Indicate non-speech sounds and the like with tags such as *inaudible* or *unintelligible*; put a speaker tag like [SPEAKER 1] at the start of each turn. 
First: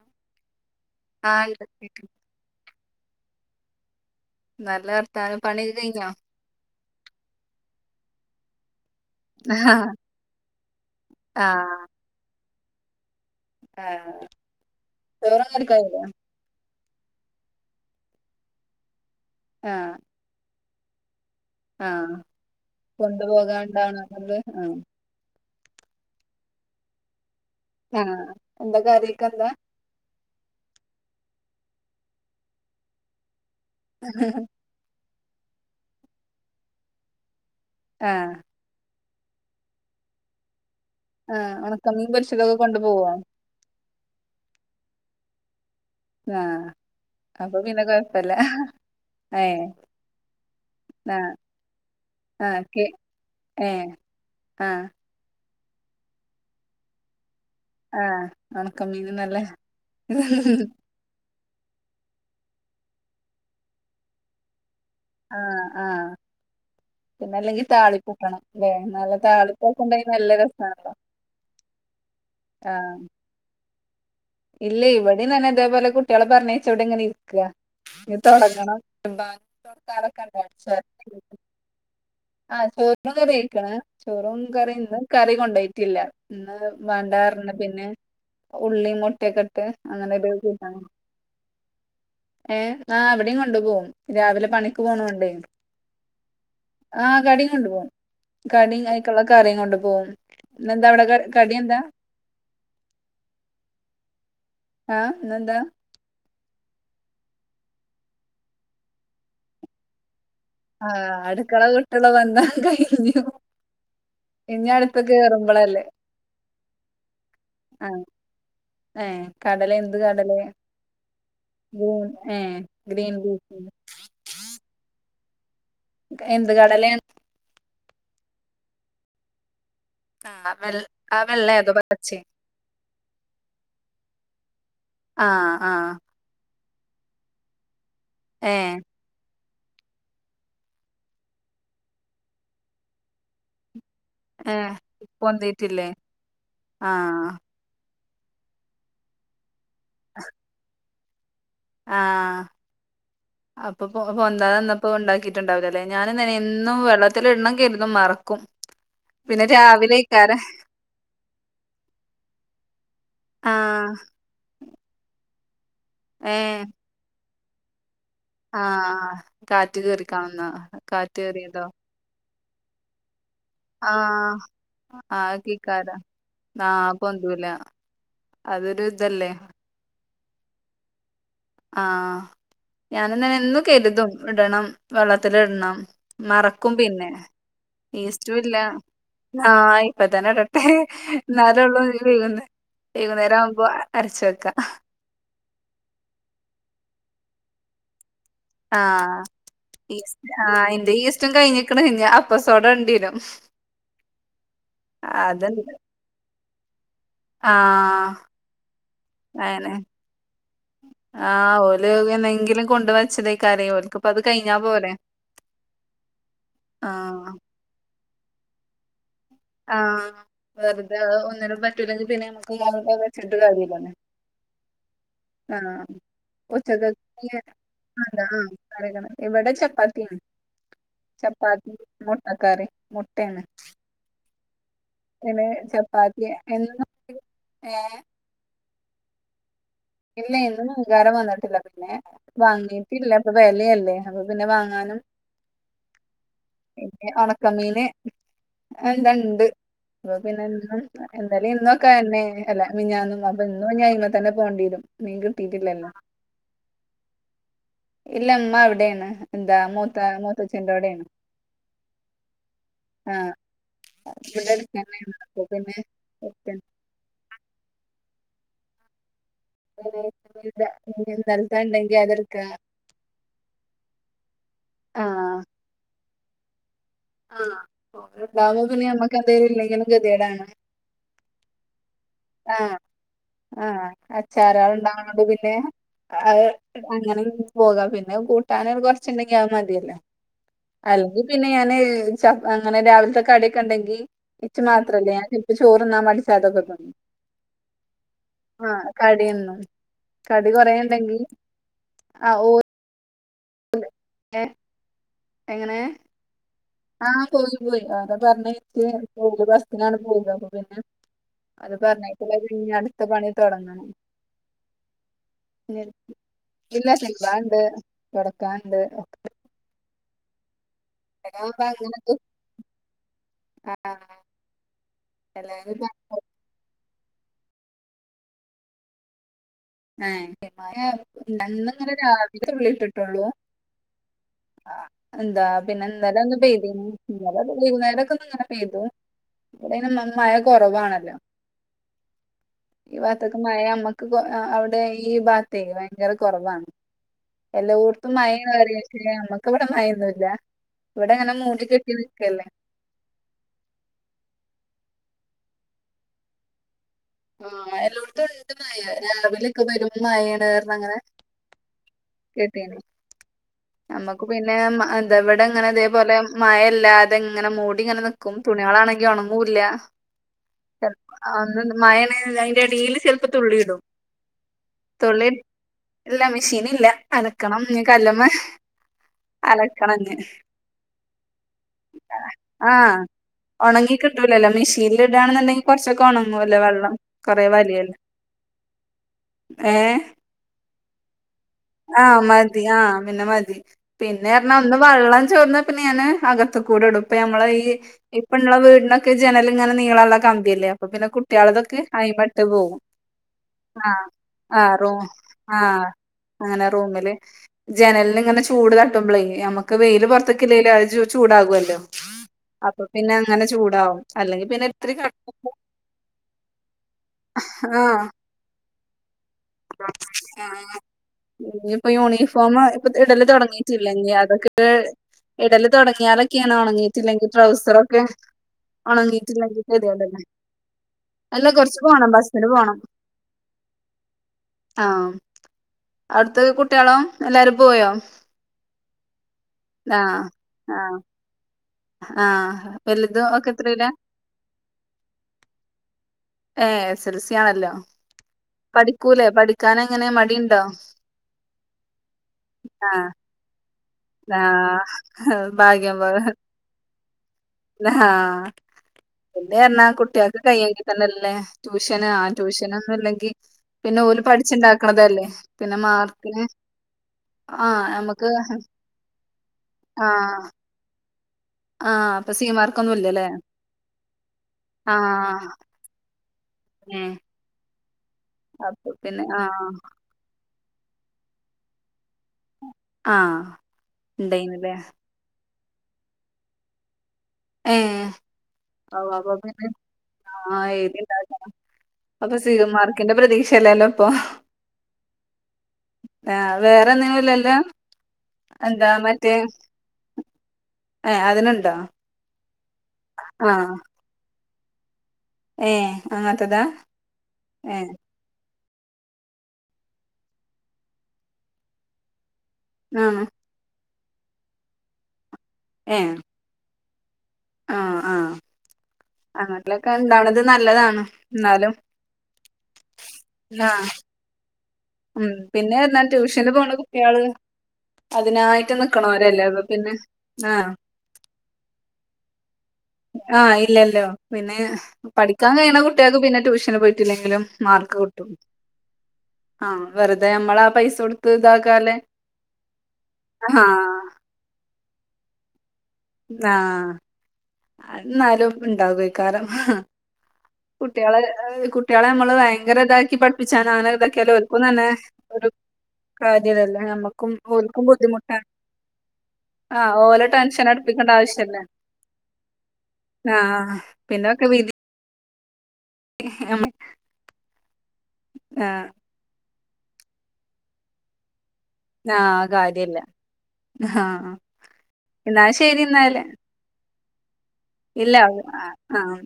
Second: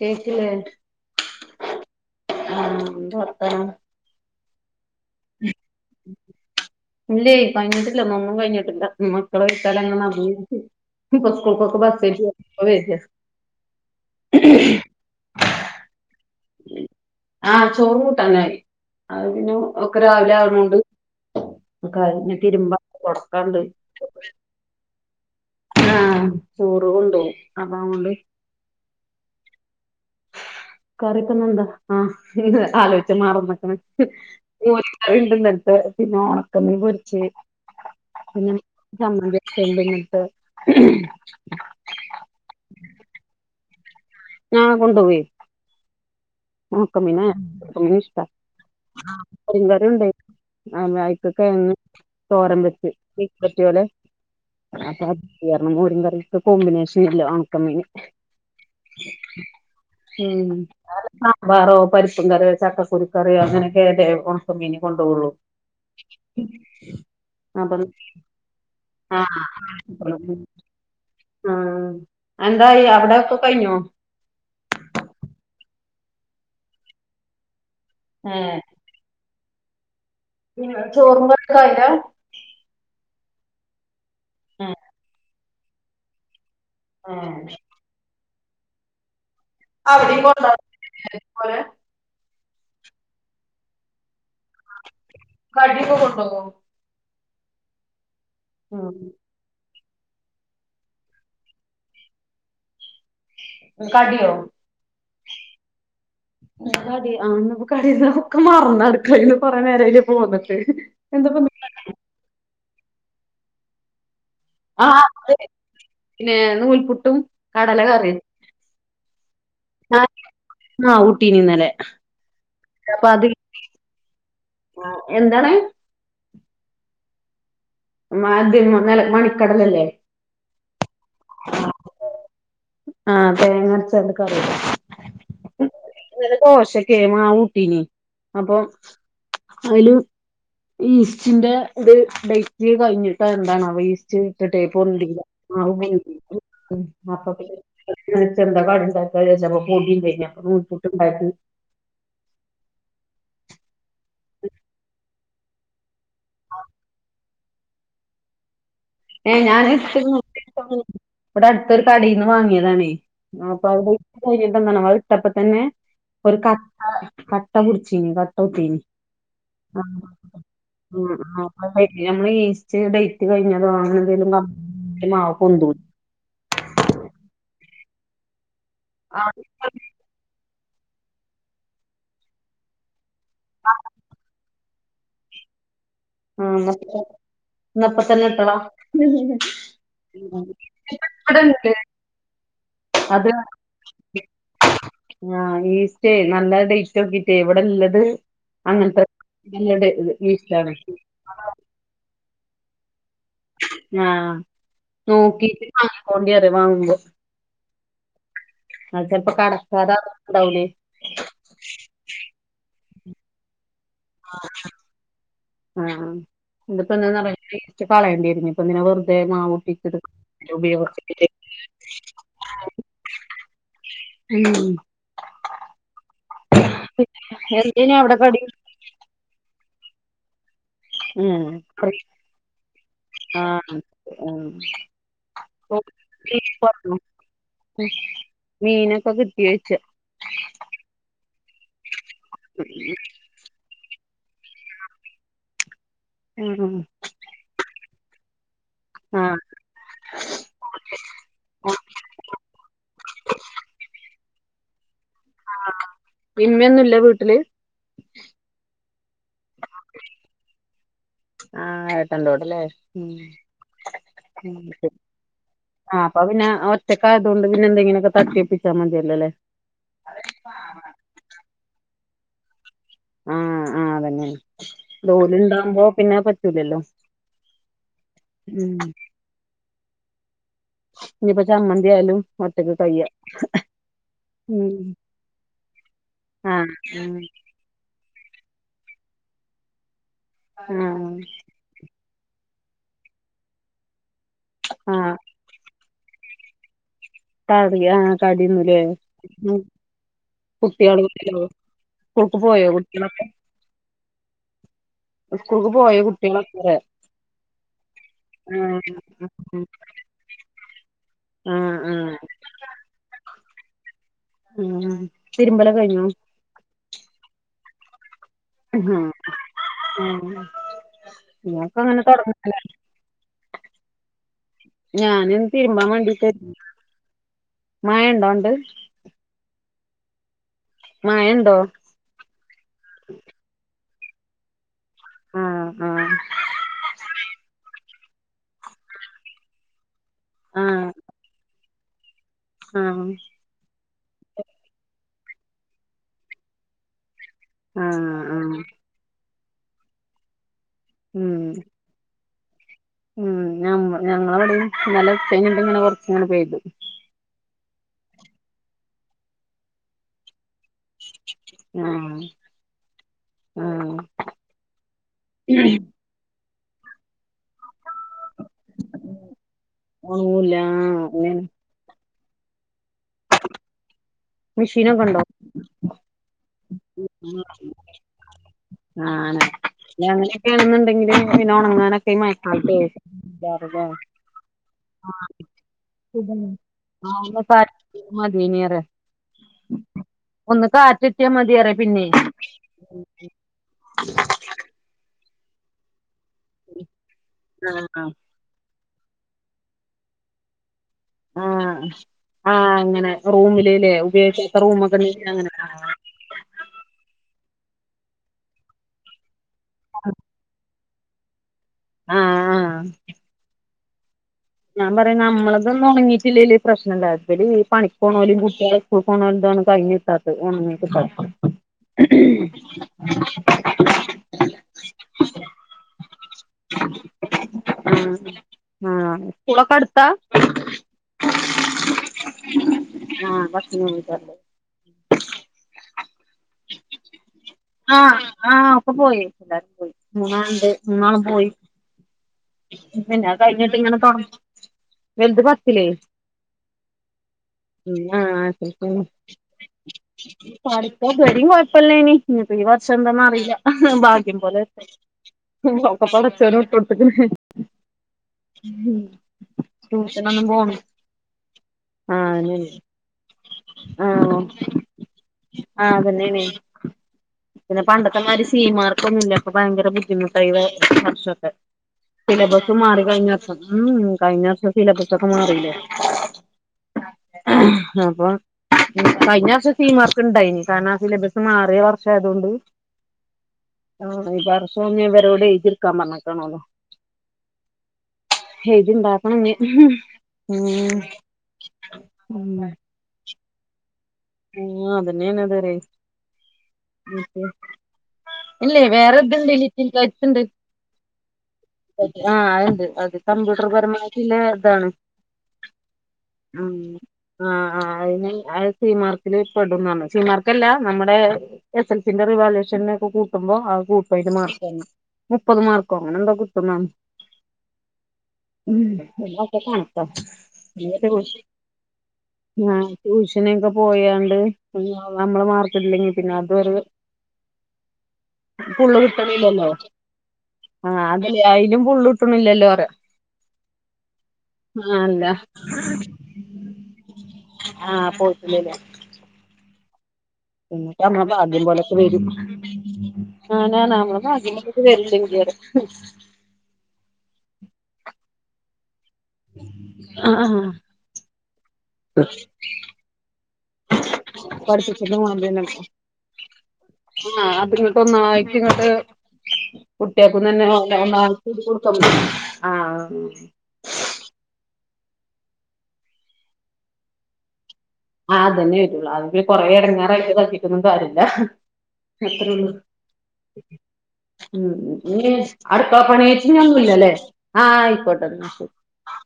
[SPEAKER 1] കേക്കില്ലേ
[SPEAKER 2] ആഹ് ഉണ്ട്
[SPEAKER 1] ആഹ് എന്ത്‌ വർത്തനം
[SPEAKER 2] നല്ല വർത്താനം പണിക്കെ കഴിഞ്ഞോ
[SPEAKER 1] ല്ലയ് കഴിഞ്ഞിട്ടില്ല ഇന്ന് ഒന്നും കഴിഞ്ഞിട്ടില്ല മക്കള ഒരുക്കലങ്ങനെ നടന്നു പോയിട്ട് പ്പ *unintelligible* സ്കൂൾക്കക്കെ
[SPEAKER 2] ആഹ്
[SPEAKER 1] ബസ് കേറ്റി പ്പ വെര
[SPEAKER 2] ആഹ് ചോറും കറിയൊക്കെ ആയില്ലെ
[SPEAKER 1] ആഹ് ചോറും കൂട്ടാനായി അത് പിന്നെ ഒക്കെ രാവിലെ ആവുണോണ്ട്
[SPEAKER 2] ആഹ്കൊണ്ടു
[SPEAKER 1] തൊടക്കാണ്ട്
[SPEAKER 2] പോകാണ്ടാണ് അതെ ആഹ്
[SPEAKER 1] ആഹ് ചോറ് കൊണ്ടോവും അപ്പൊ അതുകൊണ്ട്
[SPEAKER 2] ആഹ് എന്താ കറീക്കെന്താ
[SPEAKER 1] കറിപ്പന്നെ ന്താ ആ ആലോയ്ച് മാറന്ന്ക്ക്ൻ മൊര് കറിണ്ട് ന്നൽത്തെ പിന്നെ ഒണക്ക മീൻ പൊരിച്ച്
[SPEAKER 2] ആഹ് ആഹ് കൊണ്ടു പോകാണ്ടാണോ അതോ ആഹ് ആഹ് എന്താ കറിക്കെന്താ ആഹ്
[SPEAKER 1] പിന്നെ ചമ്മതി അരചത്ണ്ട് ന്നൽത്തെ
[SPEAKER 2] ആഹ് ഒണക്കമീൻപൊരിചതക്കൊ കൊണ്ടു പോവൊ
[SPEAKER 1] ആഹ് കൊണ്ടൊവയ്
[SPEAKER 2] ആഹ്
[SPEAKER 1] ഒണക്കമീൻ
[SPEAKER 2] അപ്പൊ പിന്നെ
[SPEAKER 1] മകൻഷ്ട
[SPEAKER 2] കൊഴപ്പല്ല
[SPEAKER 1] *unintelligible*
[SPEAKER 2] ഏഹ്
[SPEAKER 1] ഉണ്ടയ് ആ
[SPEAKER 2] ആഹ്
[SPEAKER 1] *unintelligible* എങ് തോര
[SPEAKER 2] ആഹ് കേ
[SPEAKER 1] വെച്ച് പറ്റിയലെ
[SPEAKER 2] ഏഹ് ആഹ്
[SPEAKER 1] കീറണം മോരും കറി ഒക്ക കോമ്പിനേഷൻ ഈലോ
[SPEAKER 2] ആ ഒണക്ക മീൻ നല്ല
[SPEAKER 1] ആ വാറോ പരിപ്പും കറിയോ ചക്കകുരു കറിയോ അങ്ങനെ കേത ഒനക്കമീൻ കൊണ്ടവൊള്ളു
[SPEAKER 2] ആഹ് ആഹ്
[SPEAKER 1] അപ്പൊ
[SPEAKER 2] അല്ലെ നല്ല താളിപ്പക്കെ ഉണ്ടെങ്കിൽ നല്ല രസാണല്ലോ
[SPEAKER 1] ആ എന്തായി അവടെ ഒക്ക കഴിഞ്ഞോ
[SPEAKER 2] ഇല്ലയ് വടിം തന്നെ തേപോലെ കുട്ടിയെലെ പറഞ്ഞച്ചയ്ചോണ്ട് ഇങ്ങനെ ഇരിക്കു ഇന്
[SPEAKER 1] ഏഹ്
[SPEAKER 2] തൊടങ്ങണം *unintelligible*
[SPEAKER 1] ചോറുകറിയൊക്കെ ആയില്ല
[SPEAKER 2] ആ ചോറും കറിആയ്ക്കൻ ചോറും കറിന്ന് കറി കൊണ്ടയ്റ്റില്ല ഇന്ന് വേണ്ട
[SPEAKER 1] ഏഹ്
[SPEAKER 2] അർന് പിന്നെ ഉള്ളി മുട്ടയൊക്കെ ഇട്ട് അങ്ങനെ
[SPEAKER 1] അവിടിം
[SPEAKER 2] ഒരു കൂട്ടാൻ
[SPEAKER 1] *unintelligible*
[SPEAKER 2] ഏ ആഹ് വടിം കൊണ്ടു പോവും രാവിലെ പണിക്ക് പോണണ്ടേയ്
[SPEAKER 1] കടിയൊക്കെണ്ടോവൊ
[SPEAKER 2] ആഹ് കടിം കൊണ്ട്പോവും കടി ആയിക്ള്ള കറിം കൊണ്ട്പോകും ന്നന്താ അവടെ കടിയന്താ
[SPEAKER 1] കടിയോ
[SPEAKER 2] ആഹ് ന്നന്താ
[SPEAKER 1] കടി ആ ന്ന്പ്പൊ കടിയെന്താ ഒക്കെ മറന്ന അടുക്കയിന്നു കൊറെ നെരായിലെ പോ വന്ന്ട്ട്
[SPEAKER 2] ആഹ് അടുക്കള വിട്ടുള്ള ബന്ധം കൈഞ്ഞു ഇന്ന്
[SPEAKER 1] ആ
[SPEAKER 2] അടുത്തൊ
[SPEAKER 1] അതെ
[SPEAKER 2] കേയറുമ്പളല്ലേ
[SPEAKER 1] പിന്നെ നൂൽപുട്ടും കടല
[SPEAKER 2] ആഹ്
[SPEAKER 1] കറിയും
[SPEAKER 2] ഏഹ് കടല എന്ത് കടലെ
[SPEAKER 1] മാവൂട്ടീനിന്നല്ലെ
[SPEAKER 2] ഗ്രീൻ ഏഹ് ഗ്രീൻപീസ്
[SPEAKER 1] ആഹ് എന്താണ്
[SPEAKER 2] എന്ത് കടലെ
[SPEAKER 1] ആദ്യം നില മണിക്കടലല്ലേ
[SPEAKER 2] ആഹ് വെള്ളെ അതൊ പച്ച
[SPEAKER 1] ആഹ് തേങ്ങ രച്ച കറി
[SPEAKER 2] ആഹ് ആഹ്
[SPEAKER 1] ഇന്നലെ ദോശക്കെ മാവൂട്ടീനി
[SPEAKER 2] ഏ
[SPEAKER 1] അപ്പൊ അയ്ല് ഈസ്റ്റിന്റെ ഒരു ഡേറ്റ് കഴിഞ്ഞിട്ട് എന്താണവോ ഈസ്റ്റ്
[SPEAKER 2] ഏ
[SPEAKER 1] ചീട്ടട്ടെ പൊന്തില്ല ആ
[SPEAKER 2] പൊന്തീട്ടില്ലേ ആ
[SPEAKER 1] അപ്പ പിന്നെ ചെന്താ കടിണ്ടാക്ക വിചാരിച്ച് അപ്പം പൊടിണ്ടായിനി അപ്പം നൂൽപുട്ട്ണ്ടാക്കി
[SPEAKER 2] ആഹ് അപ്പൊ പൊന്താതന്നപ്പോ ഉണ്ടാക്കി ണ്ടാവൂല്ലല്ലെ ഞാനും തന്നെ എന്നും വെള്ളത്തിലിടണം കരുതും മറക്കും
[SPEAKER 1] ഏഹ്
[SPEAKER 2] പിന്നെ
[SPEAKER 1] ഞാൻ ഇ
[SPEAKER 2] രാവിലെയ്ക്കാരം
[SPEAKER 1] *unintelligible* ഇവിടെ അടുത്തൊരു കടന്ന് വാങ്ങിയതാണേ
[SPEAKER 2] ആ
[SPEAKER 1] അപ്പ അവിടെ കഴിഞ്ഞിട്ടന്നെണ് അതിട്ടപ്പതന്നെ
[SPEAKER 2] ഏ
[SPEAKER 1] ഒരു ക കട്ട പുടിച്ചീനി
[SPEAKER 2] ആ കാറ്റ് കേറിക്കാണുന്നാ കാറ്റ് കേറിയതോ
[SPEAKER 1] *unintelligible* നമ്മളെ ഈസ്റ്റ് ഡേറ്റ് കഴിഞ്ഞ
[SPEAKER 2] ആ
[SPEAKER 1] *unintelligible* എന്തേലും മാവ് പൊന്തുല്ലാ
[SPEAKER 2] ആഹ് പൊന്തൂല്ല അതൊരു ഇതല്ലേ
[SPEAKER 1] *unintelligible*
[SPEAKER 2] ആഹ് ഞാനും തന്നെ എന്നും കരുതും ഇടണം വെള്ളത്തിൽ ഇടണം മറക്കും
[SPEAKER 1] ന്നാ
[SPEAKER 2] പിന്നെ
[SPEAKER 1] ന്നാ ഇപ്പ തന്നെ
[SPEAKER 2] ഈസ്റ്റും
[SPEAKER 1] ഇട്ടളാ
[SPEAKER 2] ഇല്ല ആഹ് ഇപ്പ തന്നെ ഇടട്ടെ
[SPEAKER 1] ഇവിടെണ്ട്
[SPEAKER 2] ഇന്നാലൊള്ളൂ വൈകുന്ന് വൈകുന്നേരം ആവുമ്പോ അരച്ച് വെക്കാ
[SPEAKER 1] ആഹ് ഈസ്റ്റേ നല്ല ഡേറ്റ് നോക്കിട്ടേ ഇവിടെള്ളത് അങ്ങനത്തെ
[SPEAKER 2] ആഹ്
[SPEAKER 1] *unintelligible* ഈസ്റ്റാണ്
[SPEAKER 2] റ്റും കഴിഞ്ഞിക്ക്ണ് ഇഞ്ഞ് അപ്പസോഡ ഇടണ്ടീരും
[SPEAKER 1] ആഹ് നോക്കീട്ട് വാങ്ങിക്കോണ്ടി പറയാ വാങ്ങുമ്പോ
[SPEAKER 2] ആഹ്
[SPEAKER 1] അഹ് ചെലപ്പോ
[SPEAKER 2] അങ്ങനെ
[SPEAKER 1] കടക്കാതാ ഇണ്ടാവൂലെ
[SPEAKER 2] ആഹ് ഓല് അഹ് എന്നെങ്കിലും കൊണ്ട് വച്ചതേക്കാരം ഓൽക്ക്പ്പത് കഴിഞ്ഞാ പോരെ
[SPEAKER 1] ആഹ് ഇത് ഇപ്പോ എന്താന്ന്
[SPEAKER 2] ആഹ്
[SPEAKER 1] അറിയോ ഈസ്റ്റ് കളയേണ്ടി വരും ഇഞ്ഞി ഇപ്പം എന്തിനാ വെറുതെ മാവ് പൊട്ടിച്ചത്
[SPEAKER 2] ആഹ് വെറുതെ അഹ്
[SPEAKER 1] ഉപയോഗിച്ചിട്ട്
[SPEAKER 2] ഒന്നിനും പറ്റൂല്ലെങ്കിൽ പിന്നെ നമ്മുക്ക് അഹ് വെച്ചിട്ട് കാര്യല്ലല്ലോ
[SPEAKER 1] ഉം
[SPEAKER 2] ആഹ് ഉച്ചക്കക്ക്
[SPEAKER 1] എന്തേനി അവിടെ
[SPEAKER 2] മാണ്ടാ
[SPEAKER 1] കടി
[SPEAKER 2] ആഹ് കറികള് ഇവിടെ ചപ്പാത്തിയാണ്
[SPEAKER 1] ഉം
[SPEAKER 2] ചപ്പാത്തി
[SPEAKER 1] കറി
[SPEAKER 2] മുട്ട കറിം മുട്ടയാണ്
[SPEAKER 1] ആഹ്
[SPEAKER 2] പിന്നെ ചപ്പാത്തി എന്നും
[SPEAKER 1] *unintelligible*
[SPEAKER 2] ഏ
[SPEAKER 1] മീനൊക്കെ കിട്ടിയോയ്ച്ചാ
[SPEAKER 2] ഇല്ല ഇന്ന് മീൻകാരൻ വന്നിട്ടില്ല പിന്നെ വാങ്ങീട്ടില്ല ഇപ്പൊ വെലയല്ലേ അപ്പൊ പിന്നെ വാങ്ങാനും
[SPEAKER 1] ഉം
[SPEAKER 2] പിന്നെ ഒണക്കമീന് എന്തോ
[SPEAKER 1] ആ
[SPEAKER 2] ഇണ്ട് അപ്പൊ പിന്നെ എന്നും ഇന്നലേം
[SPEAKER 1] ആ
[SPEAKER 2] ഇന്നൊക്കെ അതന്നെ അയ്നിം അല്ല മിനിഞ്ഞാന്നും അപ്പൊ ഇന്നും ഇഞ്ഞി അയ്മെ തന്നെ പോണ്ടി വരും മീൻ
[SPEAKER 1] ആഹ്
[SPEAKER 2] കിട്ടിയിട്ടില്ലല്ലോ
[SPEAKER 1] ഇമ്മൊന്നുല്ലേ വീട്ടില്
[SPEAKER 2] ഇല്ല ഇമ്മ അവിടെയാണ് എന്താ മൂത്ത മൂത്തച്ഛന്റെ അവിടെയാണ്
[SPEAKER 1] ആഹ് ഏട്ടന്റെ അവിടെ ലേ ഉം
[SPEAKER 2] ആ ഇവിടെ അടുത്ത് തന്നെയാണ് അപ്പൊ പിന്നെ
[SPEAKER 1] *inaudible* ആഹ് അപ്പ പിന്നെ
[SPEAKER 2] എടുക്കാൻ.
[SPEAKER 1] ഒ ഒറ്റക്കായതുകൊണ്ട് പിന്നെ എന്തെങ്കിലോക്കെ തട്ടി ഒപ്പിച്ചാൽ മതിയല്ലോല്ലേ
[SPEAKER 2] *inaudible* പിന്നെ ഇന്നലത്തെ ഇണ്ടെങ്കി അത്‌ എടുക്കാ
[SPEAKER 1] ഇത് ഓല്
[SPEAKER 2] ആഹ്
[SPEAKER 1] ഇണ്ടാവുമ്പോ പിന്നെ അത് പ റ്റൂലല്ലോ
[SPEAKER 2] ആഹ് ഓൽ ഇണ്ടാവുമ്പോ പിന്നെ നമ്മക്ക് എന്തേലും ഇല്ലെങ്കിലും കെതേടാണ്
[SPEAKER 1] ഇഞ്ഞിപ്പം ചമ്മന്തി ആയാലും ഒറ്റക്ക്
[SPEAKER 2] ആഹ്
[SPEAKER 1] കയ്യ
[SPEAKER 2] ആഹ്
[SPEAKER 1] ഉം
[SPEAKER 2] അച്ചാറാൾ ഉണ്ടാണോണ്ട് പിന്നെ അത്
[SPEAKER 1] ആഹ്
[SPEAKER 2] അങ്ങനേം പോകാം പിന്നെ കൂട്ടാനൊരു കൊറച്ചുണ്ടെങ്കി അത് മതിയല്ലോ
[SPEAKER 1] ആഹ്
[SPEAKER 2] അല്ലെങ്കിൽ പിന്നെ പിന്നെ ഞാന് ച അങ്ങനെ രാവിലത്തെകടി ഒക്കെ ഇണ്ടെങ്കിൽ ഇച്ച് മാത്രല്ലേ
[SPEAKER 1] ആഹ്
[SPEAKER 2] ഞാന് ചോറുണ്ണാൻ മടിച്ച് അതൊക്കെ തിന്നും
[SPEAKER 1] *unintelligible* ആഹ് കടിന്നൂലെ
[SPEAKER 2] ആഹ് കടിതിന്നും കടി കൊറേ
[SPEAKER 1] കുട്ടികള് *unintelligible*
[SPEAKER 2] ഉണ്ടെങ്കി
[SPEAKER 1] സ്ക്കൂൾക്ക് പോയോ *unintelligible*
[SPEAKER 2] ഏ
[SPEAKER 1] സ്കൂൾക്ക് പോയോ കുട്ട്യേളൊക്കെ
[SPEAKER 2] ആഹ് പോയി പോയി അത പറഞ്ഞയ്ച് *unintelligible* ബസ്സിനാണ് പോവാ അപ്പൊ പിന്നെ അത്
[SPEAKER 1] ആഹ്
[SPEAKER 2] പറഞയ്..
[SPEAKER 1] ആഹ്
[SPEAKER 2] *unintelligible* ഇനി അടുത്ത പണി തുടങ്ങണം
[SPEAKER 1] ഉം തിരുമ്പലൊകെ കഴിഞ്ഞോ
[SPEAKER 2] ഇല്ല തിരുമ്പാണ്ട് തുടക്കാണ്ട്
[SPEAKER 1] ഉം ക്ക് അങ്ങനെ
[SPEAKER 2] അങ്ങനൊക്കെ
[SPEAKER 1] തുടങ്ങ *unintelligible* ഞാന്
[SPEAKER 2] എല്ലാരും
[SPEAKER 1] തിരുമ്പാൻ വേണ്ടിട്ട് മാഴണ്ടോ ആണ്ട്
[SPEAKER 2] ഏഹ് *unintelligible*
[SPEAKER 1] മഴ ഉണ്ടോ
[SPEAKER 2] രാവിലെ തുള്ളി ട്ടിട്ടുള്ളൂ ആഹ് എന്താ
[SPEAKER 1] ആഹ്
[SPEAKER 2] പിന്നെ
[SPEAKER 1] ആഹ്
[SPEAKER 2] ഇന്നലെ ഒന്ന് പെയ്തിനു ഇന്നലെ *unintelligible* വൈകുന്നേരക്കെ ഒന്ന് ഇങ്ങനെ പെയ്തു *unintelligible* മഴ
[SPEAKER 1] ആഹ്
[SPEAKER 2] കുറവാണല്ലോ ഈ
[SPEAKER 1] ആഹ്
[SPEAKER 2] ഭാത്തൊക്കെ മഴ നമ്മക്ക് അവിടെ ഈ ഭാത്തേ ഭയങ്കര കുറവാണ് എല്ലോട്ത്തും
[SPEAKER 1] ആഹ്
[SPEAKER 2] മഴ
[SPEAKER 1] ആഹ്
[SPEAKER 2] കര്യോകെ നമ്മക്ക് വടെ മയൊന്നുല്ല ഇവിടെങ്ങനെ
[SPEAKER 1] ഉം
[SPEAKER 2] മൂടി കെട്ടി നിക്കല്ലേ
[SPEAKER 1] ഉം ഞ ഞങ്ങള ഇവിടെ ഇന്നലെഉച്ചകഴഞ്ഞിട്ട് ഇങ്ങനെ കൊറച്ഇങ്ങനെ പൈതു
[SPEAKER 2] ആഹ് എല്ലോട്ത്തും ഉണ്ട് മയ രാവിലൊക്കെ പെരും മഴണ് അർഞ് അങ്ങനെ
[SPEAKER 1] ആഹ്
[SPEAKER 2] *unintelligible*
[SPEAKER 1] ആഹ്
[SPEAKER 2] അമ്മക്ക് പിന്നെ തെ വടെങ്ങനെ തേപോലെ മഴല്ലാതെ ഇങ്ങനെ മൂടി ഇങ്ങനെ നി ക്കും തുണ്യാളാണെങ്കി ഒണങുല്ല
[SPEAKER 1] ഒണങ്ങൂല്ല ആഹ് അങ്ങനെ
[SPEAKER 2] *unintelligible* മഴണെ അയ്ന്റെ ടീല് ചെൽപ്പോ തുള്ളി ഇടും
[SPEAKER 1] മെഷീനൊക്കെ ഉണ്ടോ
[SPEAKER 2] തുള്ളി ഇല്ല മെഷീനില്ല അലക്കണം ഞ് കല്ല്മ്മെ
[SPEAKER 1] ആണ് ഞ് അങ്ങനെയൊക്കെ ണെന്നുണ്ടെങ്കില് ഉണങ്ങാനൊക്കെ ഈ മഴക്കാലത്ത്
[SPEAKER 2] ആഹ് ഒണങ്ങി കിട്ടൂലല്ലോ മെഷീൻല് ഇടാണെന്നുണ്ടെങ്കി കുറച്ചൊക്കെ ഉണങ്ങുല്ലേ വെള്ളം കുറെ വലിയല്ലേ
[SPEAKER 1] മത്യേഞ് അറ്യ
[SPEAKER 2] ഏഹ്
[SPEAKER 1] ഒന്ന് കാറ്റട്ട്യായാ മതിയറ
[SPEAKER 2] ആഹ് മതി ആഹ് പിന്നെ മതി അർഞ പിന്നെ ഒന്ന് വെള്ളം ചോർന്ന പിന്നെ ഞാന് അക ത്ത് കൂടെ ഇടും ഇപ്പ നമ്മള ഈ
[SPEAKER 1] ആഹ്
[SPEAKER 2] ഇപ്പ ഉള്ള വീടിനൊക്കെ ജനല് ഇങ്ങനെ നീളള്ള കമ്പിയെല്ലേ അപ്പൊ പിന്നെ
[SPEAKER 1] ആഹ്
[SPEAKER 2] കുട്ട്യേൾതൊക്കെ ആയി മട്ട്
[SPEAKER 1] ആഹ്
[SPEAKER 2] പോകും
[SPEAKER 1] അങ്ങനെ റൂമില്ല്ലേ
[SPEAKER 2] ആഹ്
[SPEAKER 1] ഉപയോഗിക്കാത്ത
[SPEAKER 2] ആഹ് റോ
[SPEAKER 1] റൂമൊക്കെ ഉണ്ടെങ്കിൽ അങ്ങനെ
[SPEAKER 2] ആഹ് അങ്ങനെ റൂമില് ജനൽന് ഇങ്ങനെ ചൂട് തട്ടുമ്പളേ നമ്മുക്ക് വെയില് പുറത്തക്കില്ലേലു അഹ് ജൂ ചൂടാകോല്ലോ
[SPEAKER 1] ആഹ് ആഹ്
[SPEAKER 2] അപ്പൊ പിന്നെ അങ്ങനെ ചൂടാവും അല്ലെങ്കി പിന്നെ
[SPEAKER 1] ഞാൻ
[SPEAKER 2] ഇത്തിരി
[SPEAKER 1] പറയും നമ്മളതൊന്നും ഉണങ്ങീട്ടില്ലേല് പ്രശ്നല്ല ഇവല് പണിക്കോണോലിം കുട്ട്യാള് സ്കൂൾ പോണോൽതാണ്
[SPEAKER 2] ആഹ് ഇഞ്ഞിപ്പോ യൂണിഫോം ഇപ്പ ഇടല് തുടങ്ങിട്ടില്ലെ ഞ് അതൊക്കെ ഇടല് തുടങ്ങിയാലൊക്കെണ് ഉണങ്ങിയിട്ടില്ലെങ്കി ട്രൗസറൊക്കെ
[SPEAKER 1] ആഹ് ആഹ്
[SPEAKER 2] ഒണങ്ങിയിട്ടില്ലെങ്കി
[SPEAKER 1] സ്കൂളൊക്കടുത്ത?
[SPEAKER 2] ഗതികേടല്ലേ അല്ല കൊറച്ച് പോണം ബസ്സിന് പോണം
[SPEAKER 1] ആഹ് ബസ്സിനോവൊക്കാരല്ലെ?
[SPEAKER 2] ആഹ് ഔടുത്തെഹ് കുട്ട്യേളോ എല്ലാരും പോയോ?
[SPEAKER 1] ആഹ് ആഹ് ഒക്കെ പോയി എല്ലാരും പോയി
[SPEAKER 2] ന്നാ
[SPEAKER 1] മൂന്നാളുണ്ട്
[SPEAKER 2] ആഹ്
[SPEAKER 1] മൂന്നാളും പോയി
[SPEAKER 2] ആഹ് വലുത്
[SPEAKER 1] *unintelligible*
[SPEAKER 2] ഒക്കെ
[SPEAKER 1] കഴിഞ്ഞിട്ട്
[SPEAKER 2] എത്രയിലാ
[SPEAKER 1] ഇങ്ങനെ തു വലുത് പത്തിലേ
[SPEAKER 2] ഏഹ് എസ് എൽ സി ആണല്ലോ
[SPEAKER 1] *unintelligible*
[SPEAKER 2] പഠിക്കൂലേ പഠിക്കാനെങ്ങനെ മടിണ്ടോ?
[SPEAKER 1] ഇപ്പോതരിൻ കുഴപ്പല്ലേനി ഇനിപ്പ ഈ വർഷം
[SPEAKER 2] ആഹ്
[SPEAKER 1] എന്താന്നറില്ല. ഭാഗ്യം പോലെ
[SPEAKER 2] ആഹ്
[SPEAKER 1] ഒക്കെ പടച്ചോനാ വിട്ട്ടുത്തക്ണ്.
[SPEAKER 2] നഹാ പിന്നെർഞ്ഞ കുട്ടിൾക്ക്
[SPEAKER 1] ട്യൂഷനൊന്നും പോണ്
[SPEAKER 2] കയ്യെങ്കി തന്നെല്ല ട്യൂഷന് ആ
[SPEAKER 1] ആഹ് അതന്നെയാണ്
[SPEAKER 2] ട്യൂഷനൊന്നുല്ലെങ്കി പിന്നെ ഓല്
[SPEAKER 1] ആഹ്
[SPEAKER 2] പഠിച്ച്ണ്ടാക്കണതല്ലേ പിന്നെ
[SPEAKER 1] ആഹ്
[SPEAKER 2] മാർക്ക
[SPEAKER 1] അതന്നെയാണ് പിന്നെ പണ്ടൊത്തെ മാതിരി സീമാർക്കൊന്നുല്ലൊപ്പൊ ഭയങ്കര
[SPEAKER 2] ആഹ്
[SPEAKER 1] ബുദ്ധിമുട്ടായി വർഷക്കെ.
[SPEAKER 2] ആഹ് അപ്പൊ സി
[SPEAKER 1] സിലബസ്
[SPEAKER 2] മാർക്കൊന്നും
[SPEAKER 1] മാറി
[SPEAKER 2] ഇല്ലല്ലേ
[SPEAKER 1] കഴിഞ്ഞ വർഷം ഉം കഴിഞ്ഞ വർഷം സിലബസൊക്കെ മാറില്ലേ?
[SPEAKER 2] ഉം
[SPEAKER 1] അപ്പൊ കഴിഞ്ഞ
[SPEAKER 2] ആഹ്
[SPEAKER 1] വർഷം സീംമാർക്ക് ണ്ടായിനി കാരണം ആ സിലബസ് മാറിയവർ ശയതൊണ്ട്
[SPEAKER 2] ആഹ്
[SPEAKER 1] ആഹ് ഈ
[SPEAKER 2] ഇണ്ടേയ്നില്ലേ
[SPEAKER 1] വർഷം ഇവരോട് എഴുതിട്ക്കാൻ പറഞ്ഞക്കണോല്ലോ.
[SPEAKER 2] ഏഹ് ആഹ് അപ്പ
[SPEAKER 1] എഴുതിണ്ടാക്കണം ഇനി
[SPEAKER 2] പിന്നെ
[SPEAKER 1] ഉം
[SPEAKER 2] ആഹ് എയ്തിണ്ടക്കണം അപ്പ
[SPEAKER 1] ഉം
[SPEAKER 2] സീ മാ ക്കിന്റെ പ്രതീക്ഷല്ലലോ ഇപ്പൊ?
[SPEAKER 1] ആഹ് അതന്നെയന്നെറ
[SPEAKER 2] ആഹ് വേറെന്നിനുല്ലല്ലോ
[SPEAKER 1] ഇല്ലേ
[SPEAKER 2] എന്താ മറ്റേ
[SPEAKER 1] വേറെതുണ്ട് ലിറ്റൽ കൈറ്റ്സ്ണ്ട്.
[SPEAKER 2] ഏഹ് അതിനുണ്ടോ?
[SPEAKER 1] ആഹ് അത്ണ്ട് അത് കമ്പ്യൂട്ടർ
[SPEAKER 2] ആഹ്
[SPEAKER 1] പരമായിട്ടുള്ള ഇതാണ്.
[SPEAKER 2] ഏഹ് അങ്ങനത്തതാ
[SPEAKER 1] മ് ആഹ്
[SPEAKER 2] ഏഹ്
[SPEAKER 1] അയന് അ സി മാർക്കില് പെടും പറഞ് സിമാർക്കല്ല നമ്മുടെ എസ് എൽ സിന്റെ റിവ ഷനൊക്കെ
[SPEAKER 2] ആഹ്
[SPEAKER 1] കൂട്ടുമ്പോ ആ കൂട്ടുമയ്ന്റെമാർക്ക് മുപ്പത് മാർക്കൊ
[SPEAKER 2] ഏഹ്
[SPEAKER 1] അങ്ങനെ എന്താ കിട്ടും പറഞ്
[SPEAKER 2] ആഹ് ആഹ്
[SPEAKER 1] ഉം പിന്നെക്ക
[SPEAKER 2] അങ്ങനത്തെലൊക്കെ
[SPEAKER 1] കാണക്കാ
[SPEAKER 2] ഇണ്ടാവണത് നല്ലതാണ്
[SPEAKER 1] *unintelligible*
[SPEAKER 2] എന്നാലും
[SPEAKER 1] ആഹ് ട്യൂഷനൊക്കെ
[SPEAKER 2] ആഹ്
[SPEAKER 1] പോയാണ്ട്
[SPEAKER 2] ഉം
[SPEAKER 1] നമ്മളെ
[SPEAKER 2] പിന്നെ എന്നാ
[SPEAKER 1] മാർക്കല്ലെങ്കി പിന്നെ
[SPEAKER 2] ട്യൂഷന് പോണ
[SPEAKER 1] അതരു
[SPEAKER 2] കുട്ടികള് അതിനായിട്ട്
[SPEAKER 1] ഫുള്ള്
[SPEAKER 2] നിക്കണോരല്ലേ അപ്പൊ
[SPEAKER 1] കിട്ടലില്ലല്ലോ
[SPEAKER 2] പിന്നെ
[SPEAKER 1] ആഹ് അതല്ല അയ്ലും ഫുള്ള്ട്ടണില്ലല്ലോ പറ
[SPEAKER 2] ആഹ് ഇല്ലല്ലോ പിന്നെ
[SPEAKER 1] അല്ല
[SPEAKER 2] പഠിക്കാൻ കഴിയണ കുട്ടികൾക്ക് പിന്നെ ട്യൂഷന് പോയിട്ടില്ലെങ്കിലും. മാർക്ക്
[SPEAKER 1] ആഹ്
[SPEAKER 2] കിട്ടും
[SPEAKER 1] പോയിട്ടില്ലിലും
[SPEAKER 2] ആഹ് വെറുതെ നമ്മളാ പൈസ
[SPEAKER 1] എന്നിട്ട് നമ്മെളെ
[SPEAKER 2] കൊടുത്ത്
[SPEAKER 1] ഭാഗ്യം പോലോക്ക
[SPEAKER 2] ഇതാക്കാല്ലേ
[SPEAKER 1] വരും
[SPEAKER 2] ആഹ്
[SPEAKER 1] അങ്ങനെയാണ് നമ്മളെ ഭാഗ്യം പോലൊക്കെ *unintelligible*
[SPEAKER 2] ആഹ്അത് ന്നലും ഇണ്ടാവയ്ക്കാരം കുട്ട്യേ ൾ അഹ് കുട്ടി ട്ടിളെ നമ്മള് ഭയങ്കര ഇതാക്കി പഠിപ്പിച്ചാണ് ആങ്ങനെ ഇതാക്കിയാലോ ഒൽക്ക് തന്നെ
[SPEAKER 1] പഠിപ്പിച്ചിട്ടും
[SPEAKER 2] ഒരു
[SPEAKER 1] കാര്യല്ല
[SPEAKER 2] കാര്യല്ലല്ലോ നമ്മക്കും
[SPEAKER 1] ആ അത്
[SPEAKER 2] ഓൽക്കും
[SPEAKER 1] ഇങ്ങട്ട്
[SPEAKER 2] ബുദ്ധിമുട്ടാണ്
[SPEAKER 1] ഒന്നായിട്ട് ഇങ്ങട്ട്
[SPEAKER 2] ആഹ് ഓലെ ടെൻഷനടു
[SPEAKER 1] ഒന്നാമത്ത ത് കൊടുക്കാം പറ്റൊ ആഹ്
[SPEAKER 2] ആഹ് പിന്നൊക്കെ വി *unintelligible*
[SPEAKER 1] ആഹ്
[SPEAKER 2] ആ
[SPEAKER 1] അതന്നെ വരൊള്ളൂ അത് പിന്നെ കൊറെ എടങ്ങാറായിട്ട് താക്കിട്ടൊന്നും കാര്യല്ല.
[SPEAKER 2] ആ
[SPEAKER 1] അത്രയൊള്ളൂ
[SPEAKER 2] കാര്യല്ല ആ
[SPEAKER 1] ഇഞ്
[SPEAKER 2] എന്നാ ശരി എന്നാല്
[SPEAKER 1] അടക്കളപ്പണി ഇഞ്ഞൊന്നുല്ല ലേ
[SPEAKER 2] ഇല്ല അഹ് അഹ്